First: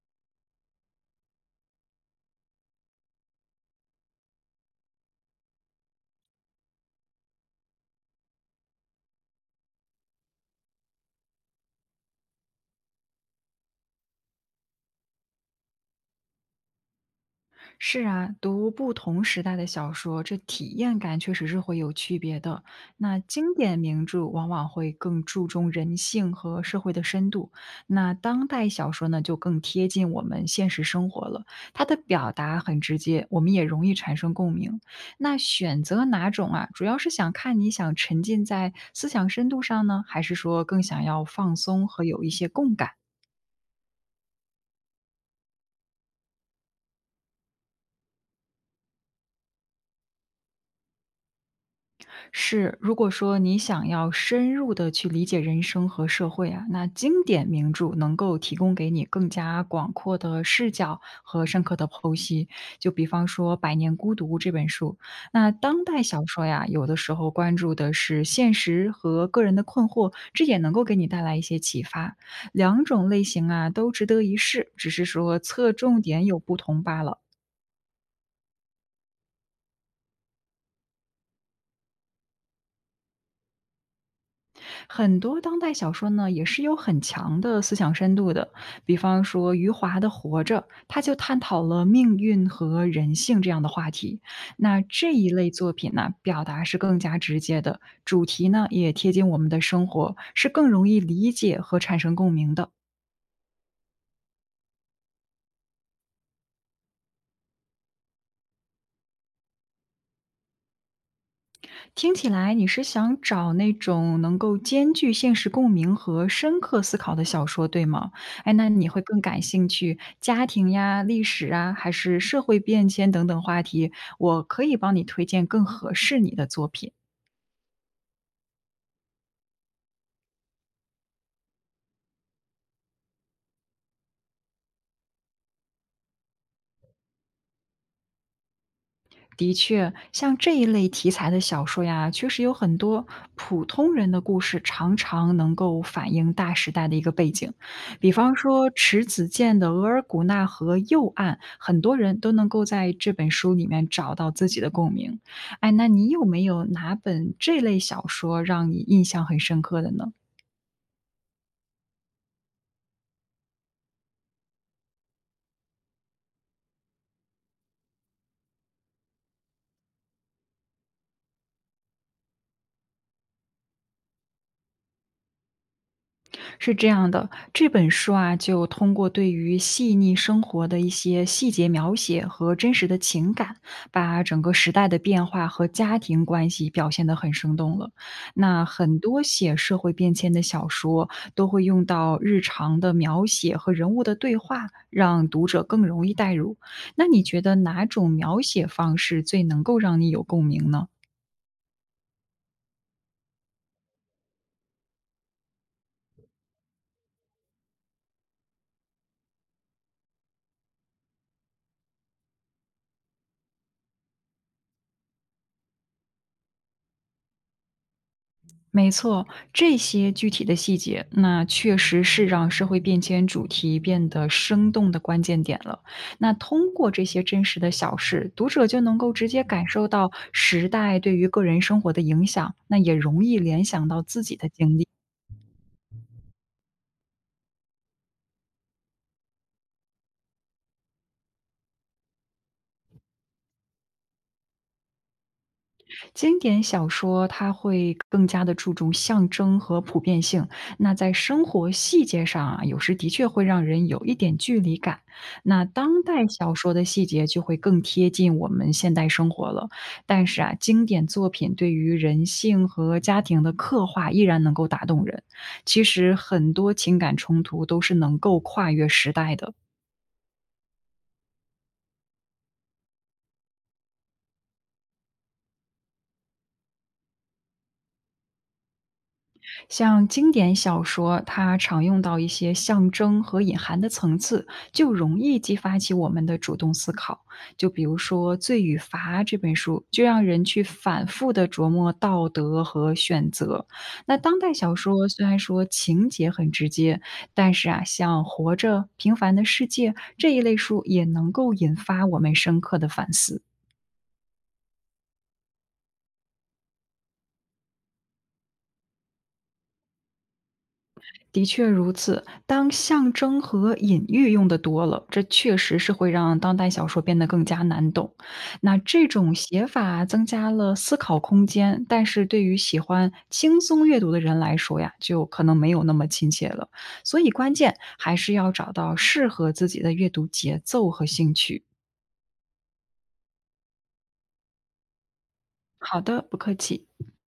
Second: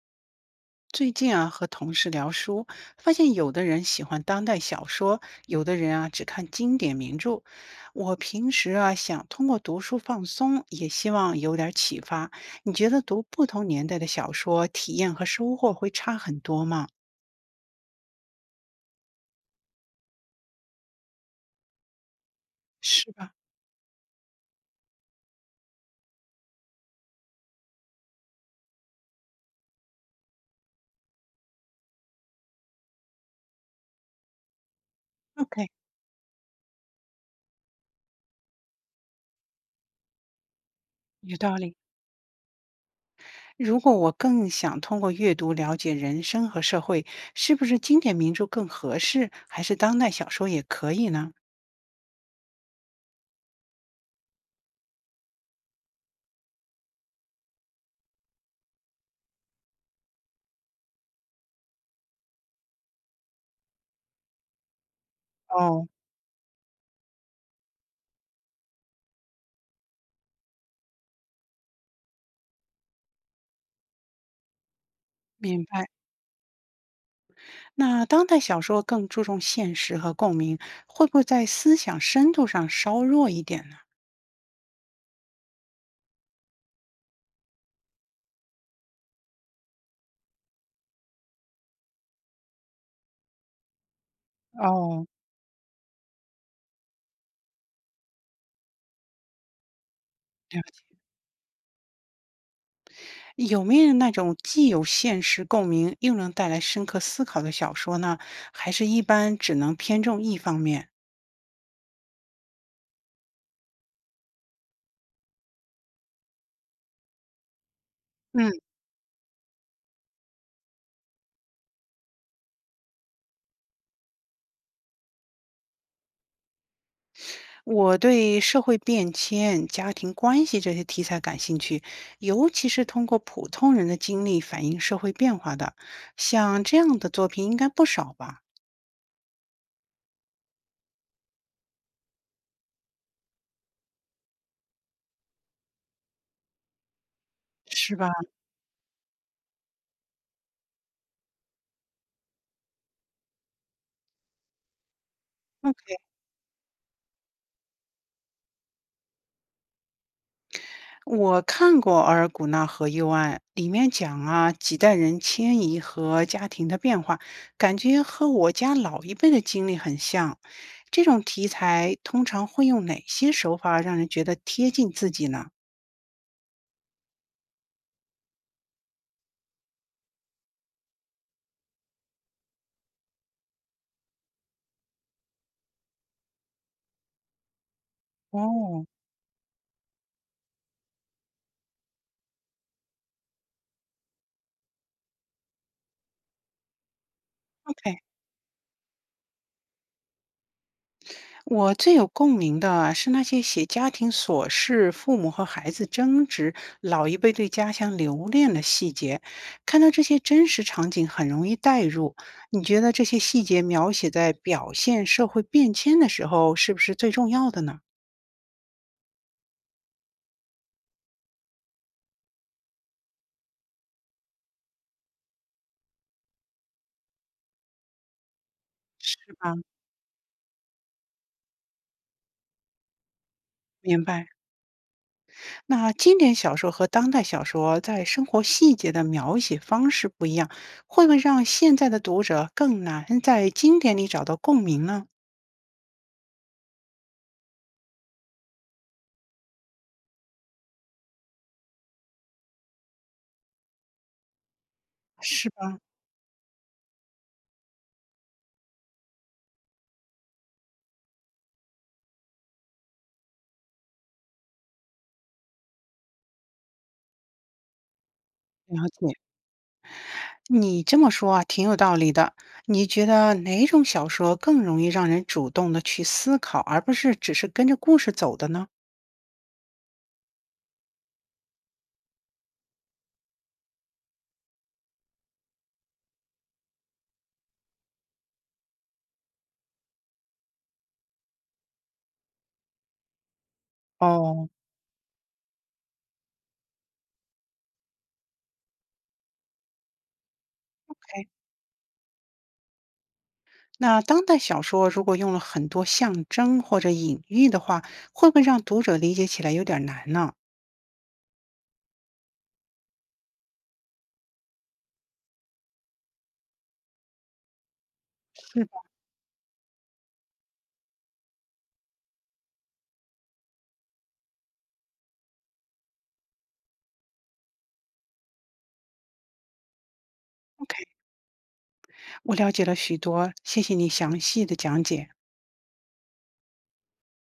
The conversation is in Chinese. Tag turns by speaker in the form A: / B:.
A: 最近啊，和同事聊书，发现有的人喜欢当代小说，有的人啊只看经典名著。我平时啊想通过读书放松，也希望有点启发。你觉得读不同年代的小说，体验和收获会差很多吗？
B: 是啊，读不同时代的小说，这体验感确实是会有区别的。
A: 是
B: 那
A: 吧
B: 经典名著往往会更注重人性和社会的深度，那当代小说呢，就更贴近我们现实生活了。它的表达很直接，我们也容易产生共鸣。那
A: ？OK，
B: 选择哪种啊，主要是想看你想沉浸在思想深度上呢，还是说更想要
A: 有道
B: 放
A: 理。
B: 松和有一些共感？
A: 如果我更想通过阅读了解人生和社会，是不是经典名著更合适，还是当代小说也可以呢？
B: 是，如果说你想要深入的去理解人生和社会啊，那经典名著能够提供给你更加广阔的视角和深刻的剖析。就比方说《百年孤独》这本书，那当
A: 哦，
B: 代小说呀，有的时候关注的是现实和个人的困惑，这也能够给你带来一些启发。两种类型啊，都值得一试，只是说
A: 明
B: 侧
A: 白。
B: 重点有不同罢了。
A: 那当代小说更注重现实和共鸣，会不会在思想深度上稍弱一点呢？
B: 很多当代小说呢，也是有很强的思想深度的。比方说余华的《活着》，他就探讨了命运和人性这样的话题。那
A: 哦，
B: 这一类作品呢，表达是更加直接的，主题呢也贴近我们的生活，是
A: 了
B: 更容
A: 解。
B: 易理解和产生共鸣的。
A: 有没有那种既有现实共鸣，又能带来深刻思考的小说呢？还是一般只能偏重一方面？
B: 听起来你是想找那种能够兼具现实共鸣和深刻思考的小说，对吗？
A: 嗯，
B: 哎，那你会更感兴趣家庭呀、历史啊，还是社会变迁等等话题？我可以帮你推荐更合适你的作品。
A: 我对社会变迁、家庭关系这些题材感兴趣，尤其是通过普通人的经历反映社会变化的，像这样的作品应该不少吧？
B: 的确，像这一类题材的小说呀，确实有很多普通人的故事，常常能够反映大时代的一个背景。
A: 是吧？
B: 比方说迟子建的《额尔古纳河右岸》，很多人都能够在这本书里面找到自己的共鸣。哎，那你有没有哪本这类小说让你印象很深刻的呢？
A: 我看过《额尔古纳河右岸》，里面讲啊几代人迁移和家庭的变化，感觉和我家老一辈的经历很像。这种题材通常会用哪些手法让人觉得贴近自己呢？
B: 是这样的，这本书啊，就通过对于细腻生活的一些细节描写和真实的情感，把整个时代的变化和家庭关系表现得很生动了。那
A: 哦
B: 很多写社会变迁的小说都会用到日常的描写和人物的对话，让读者更容易代入。那你觉得哪
A: ，OK，
B: 种描写方式最能够让你有共鸣呢？
A: 我最有共鸣的啊是那些写家庭琐事、父母和孩子争执、老一辈对家乡留恋的细节。看到这些真实场景，很容易代入。你觉得这些细节描写在表现社会变迁的时候，是不是最重要的呢？
B: 没错，这些具体的细节，那确实是让社会变迁主题变得生动的关键点了。那通过这些真实的小事，读者就能够直
A: 是
B: 接
A: 吧？
B: 感受到时代对于个人生活的影响，那也容易联想到
A: 明
B: 自
A: 白。
B: 己的经历。
A: 那经典小说和当代小说在生活细节的描写方式不一样，会不会让现在的读者更难在经典里找到共鸣呢？
B: 经典小说它会更加的注重象征和普遍性，那在生活细节上啊，有时的确会让人有一点距离感。
A: 是
B: 那
A: 吧？
B: 当代小说的细节就会更贴近我们现代生活了，但是啊，经典作品对于人性和家庭的刻画依然能够打动人。其实很多情感冲突都是能够跨
A: 了
B: 越时
A: 解。
B: 代的。
A: 你这么说啊，挺有道理的。你觉得哪种小说更容易让人主动的去思考，而不是只是跟着故事走的呢？
B: 像经典小说，它常用到一些象征和隐含的层次，就容易激发起我们的主动思考。就比如说《罪与罚》这本书，就让人去反复的琢磨道德和选择。那当
A: 哦，
B: 代小说虽然说情节很直接，但是啊，像《活着》《平凡的世界》这一类书，也
A: OK，
B: 能够引发我们深刻的反思。
A: 那当代小说如果用了很多象征或者隐喻的话，会不会让读者理解起来有点难呢
B: 的确如此，当象征和隐喻用的多了，这确实是会让当代小说变得更加难懂。那这种写法增加了思考空间，但是对于喜欢轻松阅读的人来说呀，就可能没有那么亲切了。所以关键还是要找到适合自己的阅读节奏
A: ？OK，
B: 和兴趣。
A: 我了解了许多，谢谢你详细的讲解。
B: 好的，不客气。